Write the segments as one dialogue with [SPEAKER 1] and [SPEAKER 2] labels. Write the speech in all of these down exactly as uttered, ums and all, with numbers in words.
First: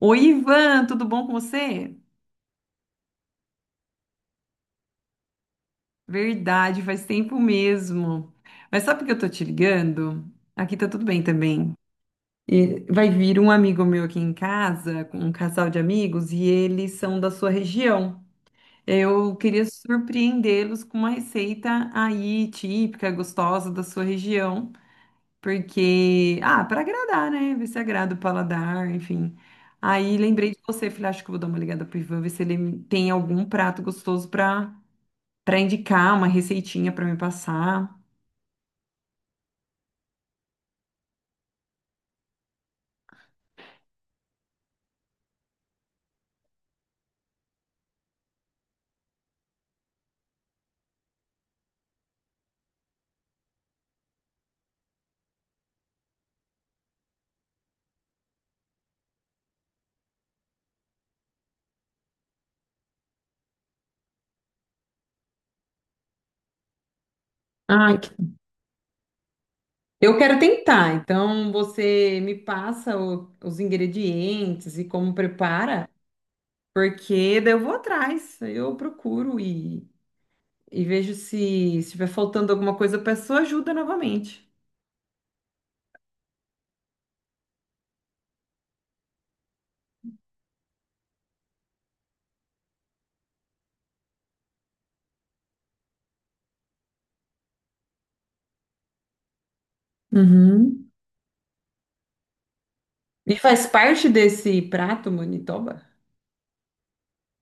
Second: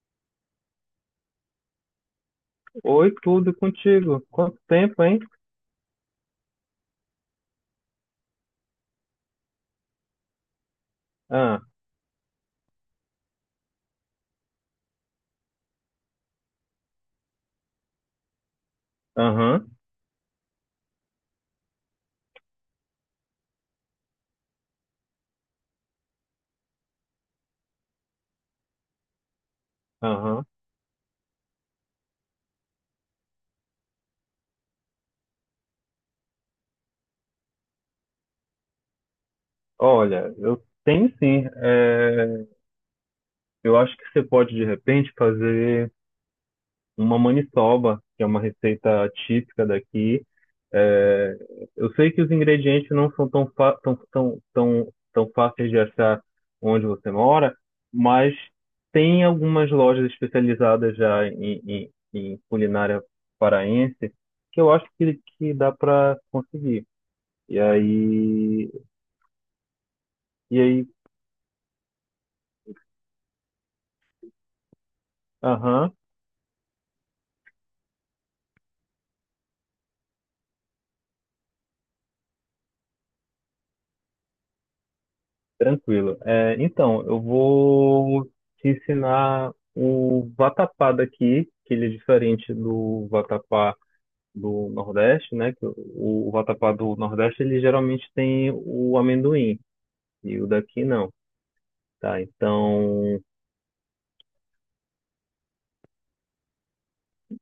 [SPEAKER 1] Oi, Ivan, tudo bom com você?
[SPEAKER 2] Oi, tudo contigo? Quanto tempo, hein?
[SPEAKER 1] Verdade, faz tempo mesmo. Mas sabe por que eu tô te ligando? Aqui tá tudo bem
[SPEAKER 2] Ah,
[SPEAKER 1] também. E vai vir um amigo meu aqui em casa, com um casal de amigos, e eles são da sua região. Eu queria
[SPEAKER 2] aham,
[SPEAKER 1] surpreendê-los com uma receita aí típica, gostosa da sua região, porque, ah, para agradar, né? Ver se agrada o paladar, enfim. Aí
[SPEAKER 2] aham.
[SPEAKER 1] lembrei de você, falei, acho que eu vou dar uma ligada pro Ivan, ver se ele tem algum prato gostoso para para indicar uma receitinha para me passar.
[SPEAKER 2] Olha, eu tenho sim. É, eu acho que você pode, de repente, fazer uma maniçoba, que é uma receita típica daqui. É, eu sei que os ingredientes não são tão, fa- tão, tão, tão, tão fáceis de achar onde você mora, mas tem algumas lojas especializadas já em, em, em culinária paraense que eu acho que, que dá para conseguir. E
[SPEAKER 1] Ah, que-
[SPEAKER 2] aí,
[SPEAKER 1] eu quero
[SPEAKER 2] e aí,
[SPEAKER 1] tentar. Então, você me passa o- os ingredientes e como prepara,
[SPEAKER 2] aham,
[SPEAKER 1] porque daí eu vou atrás, eu procuro e, e vejo se estiver faltando alguma coisa, eu peço ajuda novamente.
[SPEAKER 2] tranquilo. É, então, eu vou te ensinar o vatapá daqui, que ele é diferente do vatapá do Nordeste, né? Que o, o vatapá do Nordeste, ele geralmente tem o amendoim, e o daqui
[SPEAKER 1] Uhum.
[SPEAKER 2] não, tá? Então,
[SPEAKER 1] E faz parte desse prato, Manitoba?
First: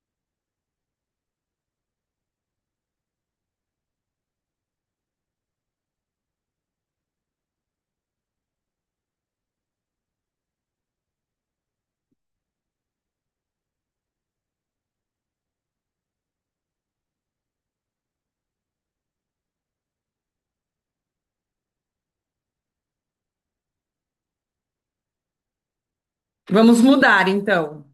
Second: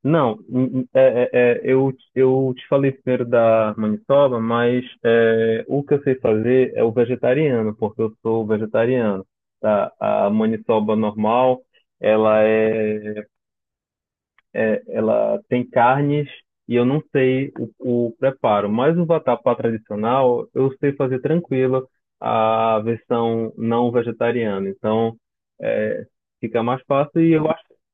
[SPEAKER 2] não, n- n- é, é, é, eu, eu te falei primeiro da maniçoba, mas é, o que eu sei fazer é o vegetariano, porque eu sou vegetariano, tá? A maniçoba normal, ela é, é- ela tem carnes e eu não sei o, o preparo, mas o vatapá tradicional eu sei fazer tranquilo a versão não vegetariana, então é, fica
[SPEAKER 1] Vamos
[SPEAKER 2] mais fácil
[SPEAKER 1] mudar,
[SPEAKER 2] e eu acho
[SPEAKER 1] então.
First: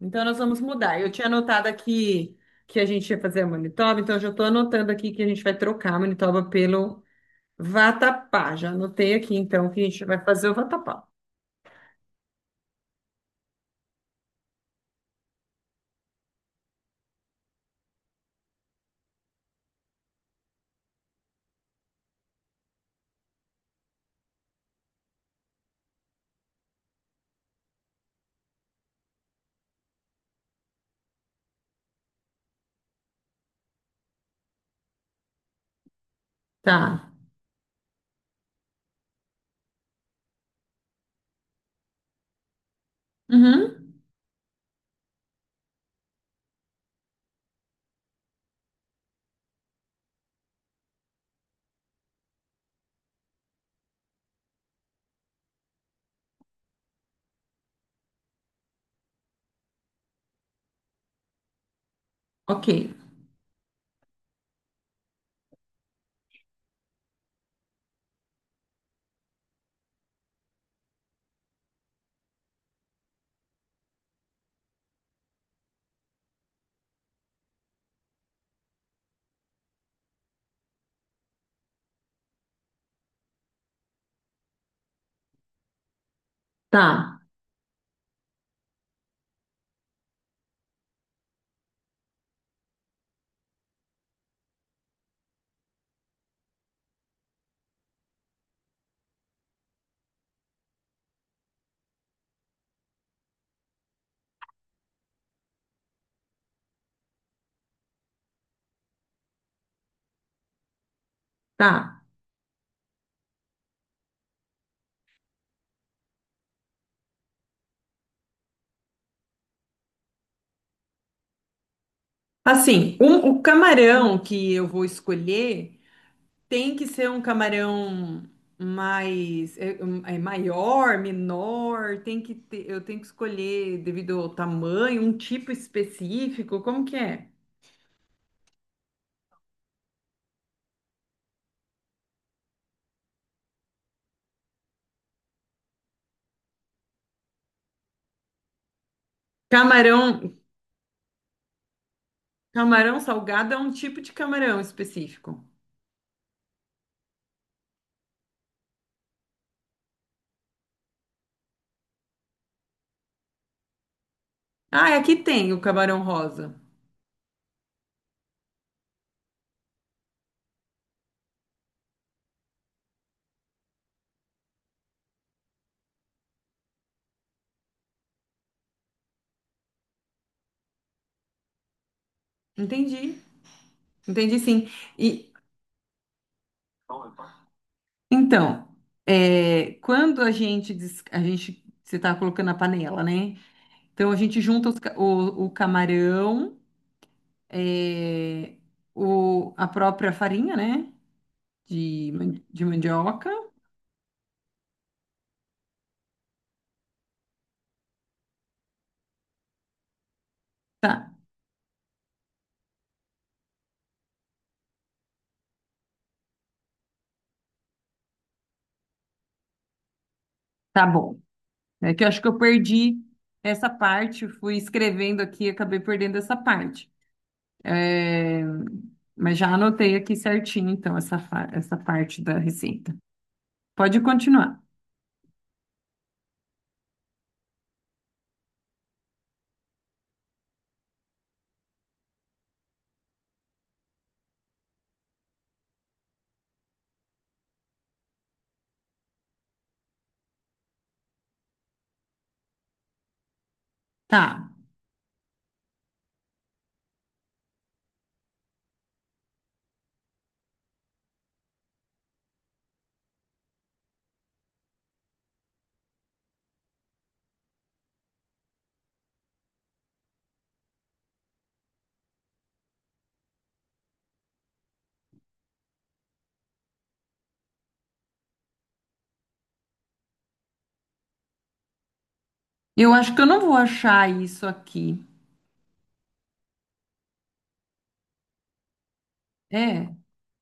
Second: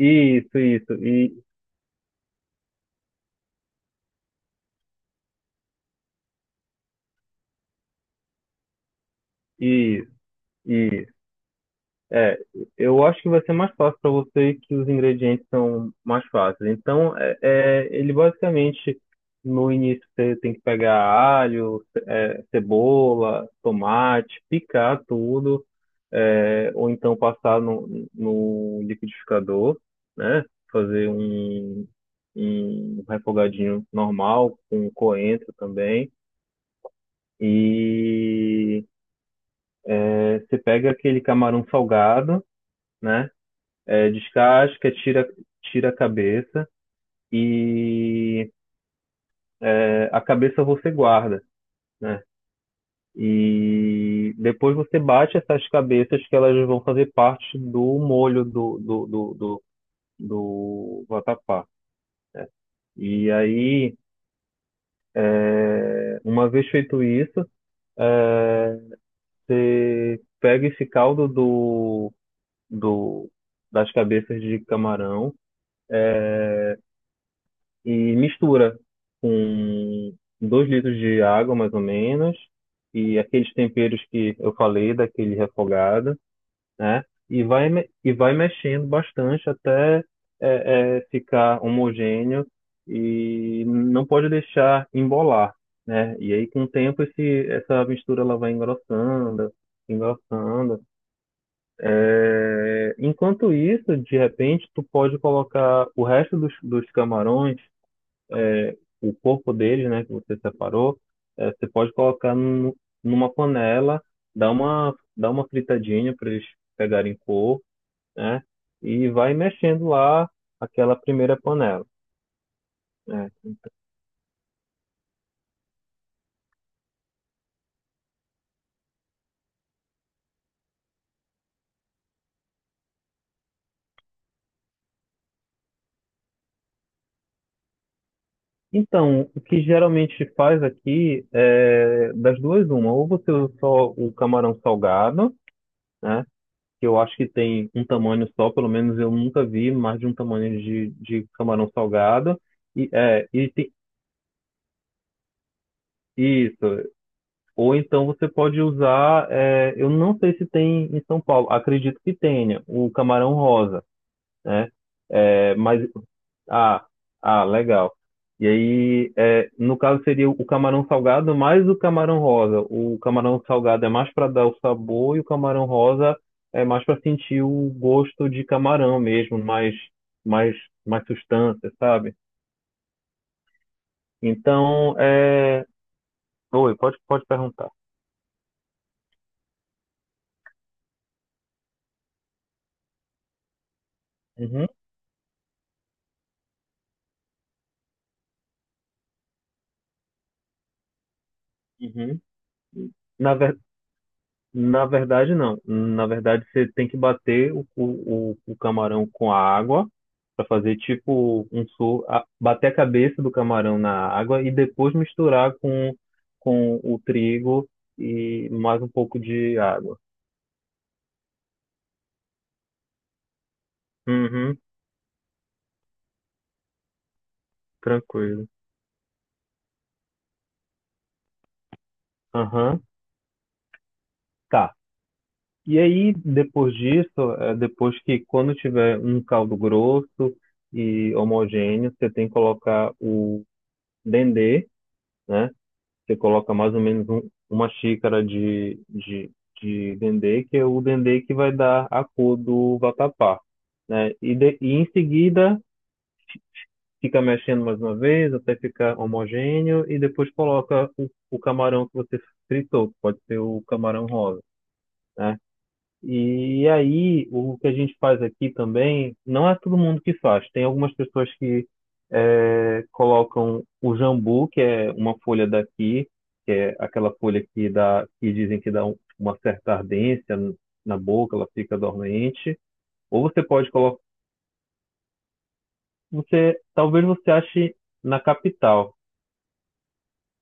[SPEAKER 1] Então, nós vamos
[SPEAKER 2] isso,
[SPEAKER 1] mudar. Eu tinha
[SPEAKER 2] e,
[SPEAKER 1] anotado aqui que a gente ia fazer a Manitoba, então eu já estou anotando aqui que a gente vai trocar a Manitoba pelo Vatapá. Já anotei aqui, então, que a gente
[SPEAKER 2] e,
[SPEAKER 1] vai fazer o vatapá.
[SPEAKER 2] isso. É, eu acho que vai ser mais fácil para você que os ingredientes são mais fáceis. Então, é, é, ele basicamente, no início, você tem que pegar alho, é, cebola, tomate, picar tudo, é, ou então passar no, no liquidificador, né? Fazer um, um refogadinho normal, com coentro também.
[SPEAKER 1] Tá.
[SPEAKER 2] E é, você pega aquele camarão salgado, né?
[SPEAKER 1] Uhum.
[SPEAKER 2] É, descasca, tira, tira a cabeça e é, a cabeça você guarda, né? E depois você bate essas cabeças que elas vão fazer parte do molho do, do, do, do, do vatapá.
[SPEAKER 1] Ok.
[SPEAKER 2] E aí, é, uma vez feito isso, é, você pega esse caldo do, do, das cabeças de camarão, e mistura com dois litros de água, mais ou menos, e aqueles temperos que eu falei, daquele refogado,
[SPEAKER 1] Tá.
[SPEAKER 2] né? E vai, me- e vai mexendo bastante até é, é, ficar homogêneo e não pode deixar embolar, né? E aí, com o tempo, esse, essa mistura ela vai engrossando, engrossando. É, enquanto isso, de repente, tu pode colocar o resto dos, dos camarões, é, o corpo dele, né, que você separou. Eh, você
[SPEAKER 1] Tá.
[SPEAKER 2] pode colocar num- numa panela, dar uma, dar uma fritadinha para eles pegarem cor, né, e vai mexendo lá aquela primeira panela,
[SPEAKER 1] Assim, um-
[SPEAKER 2] né.
[SPEAKER 1] o camarão que eu vou escolher tem que ser um camarão mais... É, um- é maior, menor? Tem que ter, eu tenho que escolher devido ao tamanho, um tipo específico? Como que é?
[SPEAKER 2] Então, o que geralmente faz aqui é das duas uma, ou você usa só o camarão salgado, né, que eu acho que tem um tamanho só, pelo menos eu nunca vi mais de um
[SPEAKER 1] Camarão,
[SPEAKER 2] tamanho de, de camarão salgado, e,
[SPEAKER 1] camarão
[SPEAKER 2] é, e
[SPEAKER 1] salgado é
[SPEAKER 2] tem,
[SPEAKER 1] um tipo de camarão específico.
[SPEAKER 2] isso. Ou então você pode usar, é, eu não sei se tem em São Paulo, acredito que tenha, o camarão rosa, né?
[SPEAKER 1] Ah, aqui tem
[SPEAKER 2] É,
[SPEAKER 1] o
[SPEAKER 2] mas,
[SPEAKER 1] camarão rosa.
[SPEAKER 2] ah, ah, legal. E aí, é, no caso seria o camarão salgado mais o camarão rosa. O camarão salgado é mais para dar o sabor e o camarão rosa é mais para sentir o gosto de camarão mesmo, mais, mais, mais substância, sabe?
[SPEAKER 1] Entendi. Entendi, sim.
[SPEAKER 2] Então,
[SPEAKER 1] E
[SPEAKER 2] é... Oi, pode, pode perguntar.
[SPEAKER 1] então, é, quando a gente des- a gente você está colocando a panela, né? Então a gente
[SPEAKER 2] Uhum,
[SPEAKER 1] junta os ca- o, o camarão, é, o, a própria farinha, né? De,
[SPEAKER 2] uhum.
[SPEAKER 1] man- de mandioca.
[SPEAKER 2] Na Na verdade, não. Na verdade, você tem que bater o, o, o camarão com a água para fazer tipo um sur... a- bater a cabeça do camarão na água e depois misturar com, com o trigo e mais um pouco de água.
[SPEAKER 1] Tá bom. É que eu acho que eu perdi essa parte, fui
[SPEAKER 2] Uhum,
[SPEAKER 1] escrevendo aqui e acabei perdendo essa parte. É,
[SPEAKER 2] tranquilo.
[SPEAKER 1] mas já anotei aqui certinho, então, essa, fa- essa parte da
[SPEAKER 2] Aham,
[SPEAKER 1] receita. Pode continuar.
[SPEAKER 2] tá. E aí, depois disso, é, depois que quando tiver um caldo grosso e homogêneo, você tem que colocar o dendê, né? Você coloca mais ou menos um- uma xícara de, de, de dendê, que é o dendê que vai dar a cor do vatapá, né?
[SPEAKER 1] Tá.
[SPEAKER 2] E, de- e em seguida fica mexendo mais uma vez até ficar homogêneo e depois coloca o, o camarão que você fritou, que pode ser o camarão rosa, né? E aí, o que a gente faz aqui também, não é todo mundo que faz. Tem algumas pessoas que eh, colocam o jambu, que é uma folha daqui, que é aquela folha que dá, que dizem que dá um- uma certa ardência n- na boca, ela fica dormente.
[SPEAKER 1] Eu acho que
[SPEAKER 2] Ou
[SPEAKER 1] eu não
[SPEAKER 2] você
[SPEAKER 1] vou
[SPEAKER 2] pode colocar,
[SPEAKER 1] achar isso aqui.
[SPEAKER 2] você, talvez você ache na capital.
[SPEAKER 1] É,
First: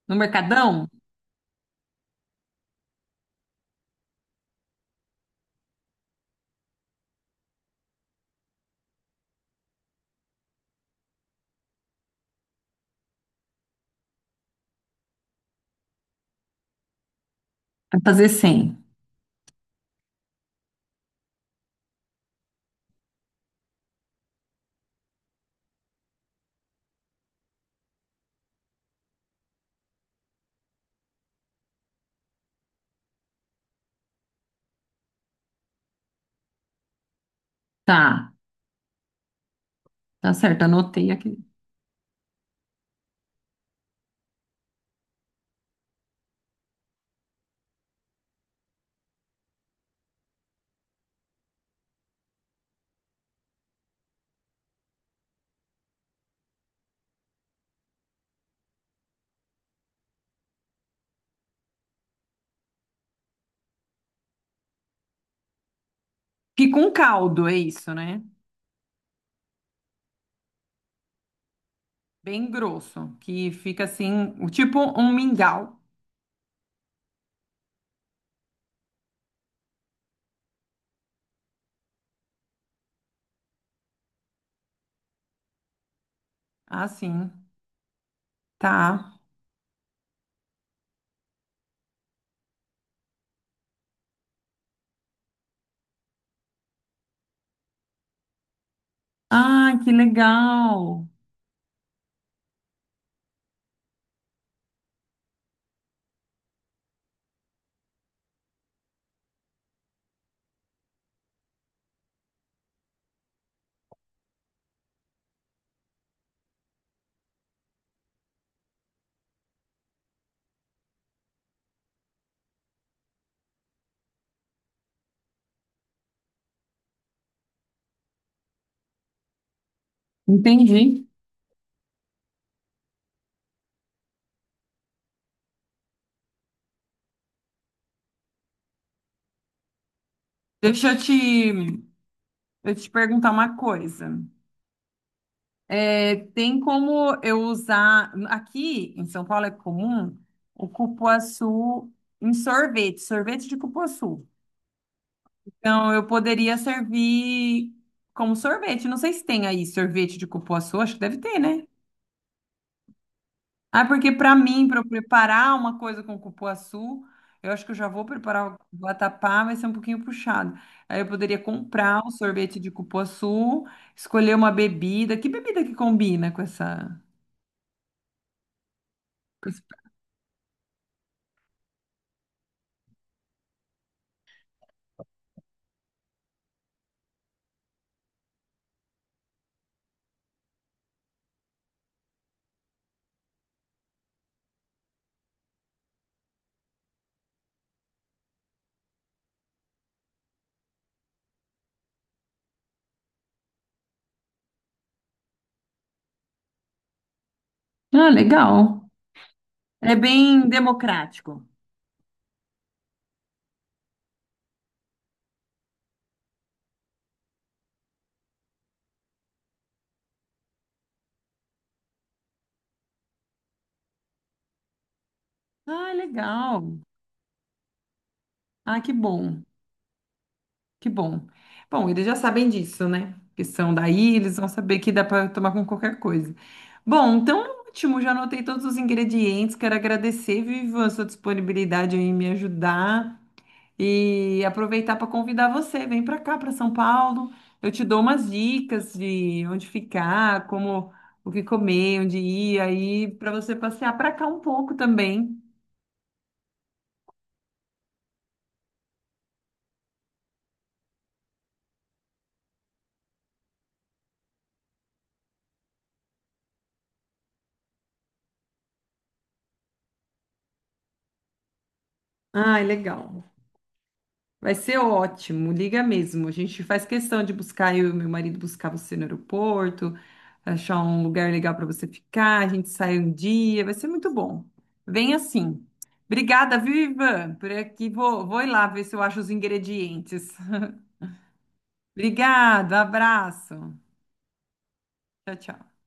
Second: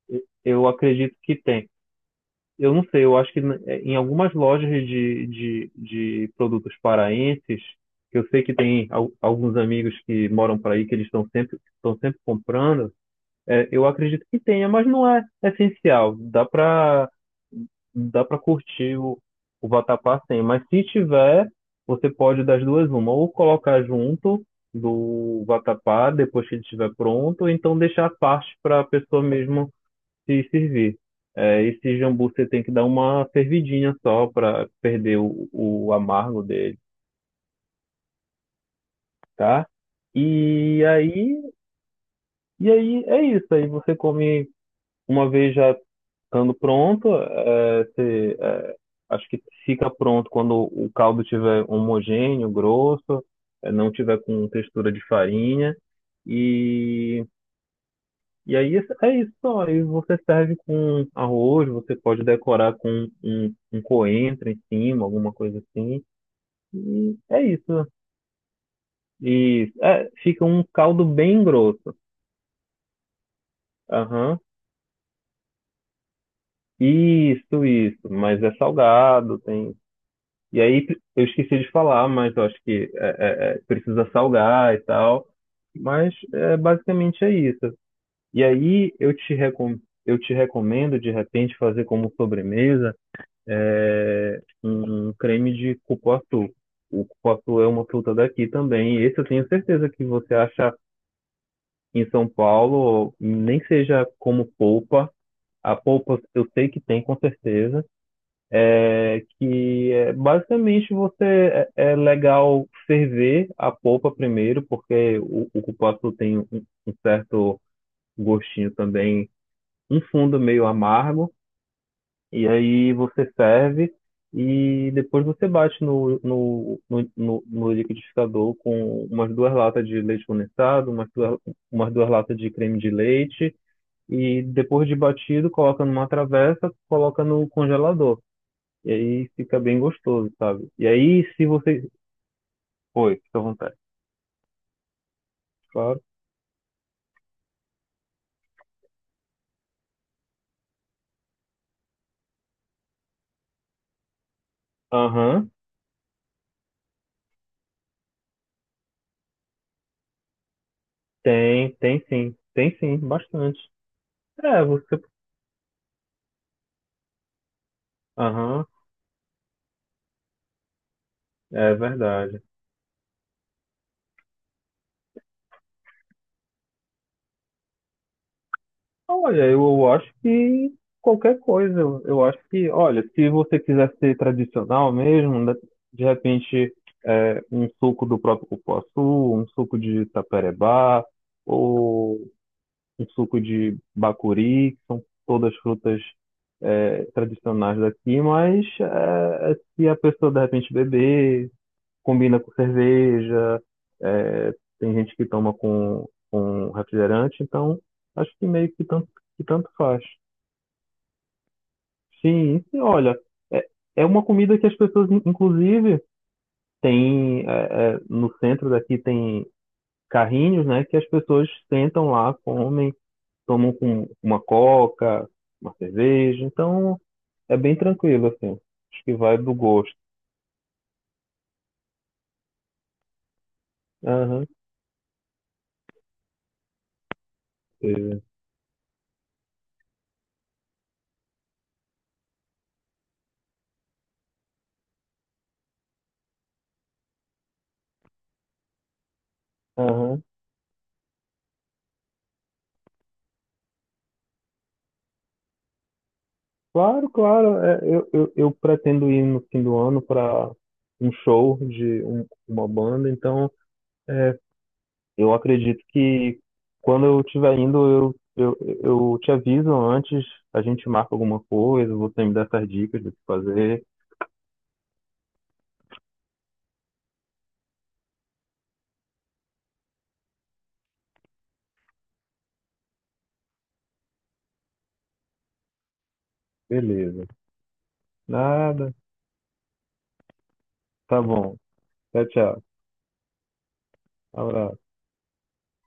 [SPEAKER 1] no
[SPEAKER 2] Eu eu
[SPEAKER 1] Mercadão?
[SPEAKER 2] acredito que tem. Eu não sei, eu acho que eh, em algumas lojas de, de, de produtos paraenses, que eu sei que tem al- alguns amigos que moram por aí, que eles estão sempre, estão sempre comprando. Eh, eu acredito que tenha, mas não é essencial. Dá para
[SPEAKER 1] Vai
[SPEAKER 2] dá
[SPEAKER 1] fazer
[SPEAKER 2] para
[SPEAKER 1] cem.
[SPEAKER 2] curtir o, o vatapá sem, mas se tiver, você pode das duas uma, ou colocar junto do vatapá depois que ele estiver pronto, ou então deixar a parte para a pessoa mesmo se servir. É, esse jambu você tem que dar uma fervidinha só para perder o, o amargo dele,
[SPEAKER 1] Tá,
[SPEAKER 2] tá?
[SPEAKER 1] tá certo,
[SPEAKER 2] E
[SPEAKER 1] anotei aqui.
[SPEAKER 2] aí, e aí é isso. Aí você come uma vez já estando pronto. É, você, é, acho que fica pronto quando o caldo tiver homogêneo, grosso, é, não tiver com textura de farinha. E E aí isso- é isso só. Aí você serve com arroz, você pode decorar com um, um coentro em cima, alguma coisa assim.
[SPEAKER 1] Fica um
[SPEAKER 2] E é
[SPEAKER 1] caldo, é
[SPEAKER 2] isso.
[SPEAKER 1] isso, né?
[SPEAKER 2] E é, fica um caldo bem grosso.
[SPEAKER 1] Bem grosso, que fica assim,
[SPEAKER 2] Aham.
[SPEAKER 1] o- tipo um mingau.
[SPEAKER 2] Isso, isso. Mas é salgado, tem. E aí eu esqueci de falar, mas eu acho que é, é, é, precisa salgar e tal. Mas é, basicamente
[SPEAKER 1] Assim,
[SPEAKER 2] é isso. E aí
[SPEAKER 1] tá.
[SPEAKER 2] eu te recom... eu te recomendo de repente fazer como sobremesa é, um um creme de cupuaçu. O cupuaçu é uma fruta daqui também. Esse eu tenho
[SPEAKER 1] Ah,
[SPEAKER 2] certeza
[SPEAKER 1] que
[SPEAKER 2] que você acha
[SPEAKER 1] legal.
[SPEAKER 2] em São Paulo, nem seja como polpa. A polpa eu sei que tem, com certeza. É que é, basicamente você é, é legal ferver a polpa primeiro, porque o, o cupuaçu tem um, um certo gostinho também, um fundo meio amargo. E aí você serve e depois você bate no, no, no, no, no liquidificador com umas duas latas de leite condensado,
[SPEAKER 1] Entendi.
[SPEAKER 2] umas duas, umas duas latas de creme de leite e depois de batido coloca numa travessa, coloca no congelador. E aí fica bem gostoso, sabe? E
[SPEAKER 1] Deixa eu
[SPEAKER 2] aí se
[SPEAKER 1] te,
[SPEAKER 2] você...
[SPEAKER 1] eu te
[SPEAKER 2] Oi,
[SPEAKER 1] perguntar
[SPEAKER 2] fica à
[SPEAKER 1] uma
[SPEAKER 2] vontade,
[SPEAKER 1] coisa.
[SPEAKER 2] claro.
[SPEAKER 1] É, tem como eu usar. Aqui em São Paulo é comum o cupuaçu em sorvete, sorvete de cupuaçu.
[SPEAKER 2] Aham,
[SPEAKER 1] Então eu poderia servir como sorvete. Não sei se tem aí sorvete de cupuaçu, acho que deve ter, né?
[SPEAKER 2] tem, tem sim. Tem sim, bastante.
[SPEAKER 1] Ah, porque para
[SPEAKER 2] É,
[SPEAKER 1] mim, para eu
[SPEAKER 2] você...
[SPEAKER 1] preparar uma coisa com cupuaçu, eu acho que eu já vou preparar o
[SPEAKER 2] Aham,
[SPEAKER 1] vatapá, vai ser um pouquinho puxado. Aí eu poderia
[SPEAKER 2] é
[SPEAKER 1] comprar um
[SPEAKER 2] verdade.
[SPEAKER 1] sorvete de cupuaçu, escolher uma bebida. Que bebida que combina com essa?
[SPEAKER 2] Olha, eu, eu acho que qualquer coisa, eu, eu acho que, olha, se você quiser ser tradicional mesmo, né, de repente é, um suco do próprio cupuaçu, um suco de taperebá, ou um suco de bacuri, que são todas frutas é, tradicionais daqui, mas é, é se a pessoa de repente beber combina com cerveja, é, tem gente que toma com, com refrigerante, então
[SPEAKER 1] Ah,
[SPEAKER 2] acho que meio que
[SPEAKER 1] legal.
[SPEAKER 2] tanto, que tanto
[SPEAKER 1] É
[SPEAKER 2] faz.
[SPEAKER 1] bem democrático.
[SPEAKER 2] Sim, e, olha, é, é uma comida que as pessoas, in- inclusive, tem é, é, no centro daqui tem carrinhos, né, que as pessoas sentam lá, comem, tomam com uma coca, uma
[SPEAKER 1] Ah,
[SPEAKER 2] cerveja,
[SPEAKER 1] legal.
[SPEAKER 2] então é bem tranquilo, assim.
[SPEAKER 1] Ah, que
[SPEAKER 2] Acho que vai
[SPEAKER 1] bom.
[SPEAKER 2] do gosto.
[SPEAKER 1] Que bom. Bom, eles já sabem disso, né? Que são daí, eles
[SPEAKER 2] Aham,
[SPEAKER 1] vão saber que dá para tomar com qualquer coisa. Bom, então ótimo, já
[SPEAKER 2] teve.
[SPEAKER 1] anotei todos os ingredientes. Quero agradecer, Vivian, a sua disponibilidade aí em me ajudar e aproveitar para convidar você. Vem para cá, para São Paulo. Eu te dou umas dicas de onde
[SPEAKER 2] Aham.
[SPEAKER 1] ficar, como o que comer, onde ir, aí para você passear para cá um pouco também.
[SPEAKER 2] Claro, claro. É, eu, eu, eu pretendo ir no fim do ano para um show de um- uma banda, então é, eu acredito que quando eu estiver indo, eu, eu, eu te aviso antes, a gente marca alguma coisa, você me dá
[SPEAKER 1] Ai,
[SPEAKER 2] essas dicas do que
[SPEAKER 1] legal.
[SPEAKER 2] fazer.
[SPEAKER 1] Vai ser ótimo, liga mesmo. A gente faz questão de buscar, eu e meu marido buscar você no aeroporto, achar um lugar legal para você ficar, a gente sai um dia, vai ser muito bom. Vem assim. Obrigada, viu,
[SPEAKER 2] Beleza.
[SPEAKER 1] Ivan? Por aqui vou, vou ir lá ver
[SPEAKER 2] Nada.
[SPEAKER 1] se eu acho os ingredientes.
[SPEAKER 2] Tá bom. Tchau, tchau.
[SPEAKER 1] Obrigada, abraço.
[SPEAKER 2] Abraço.
[SPEAKER 1] Tchau, tchau.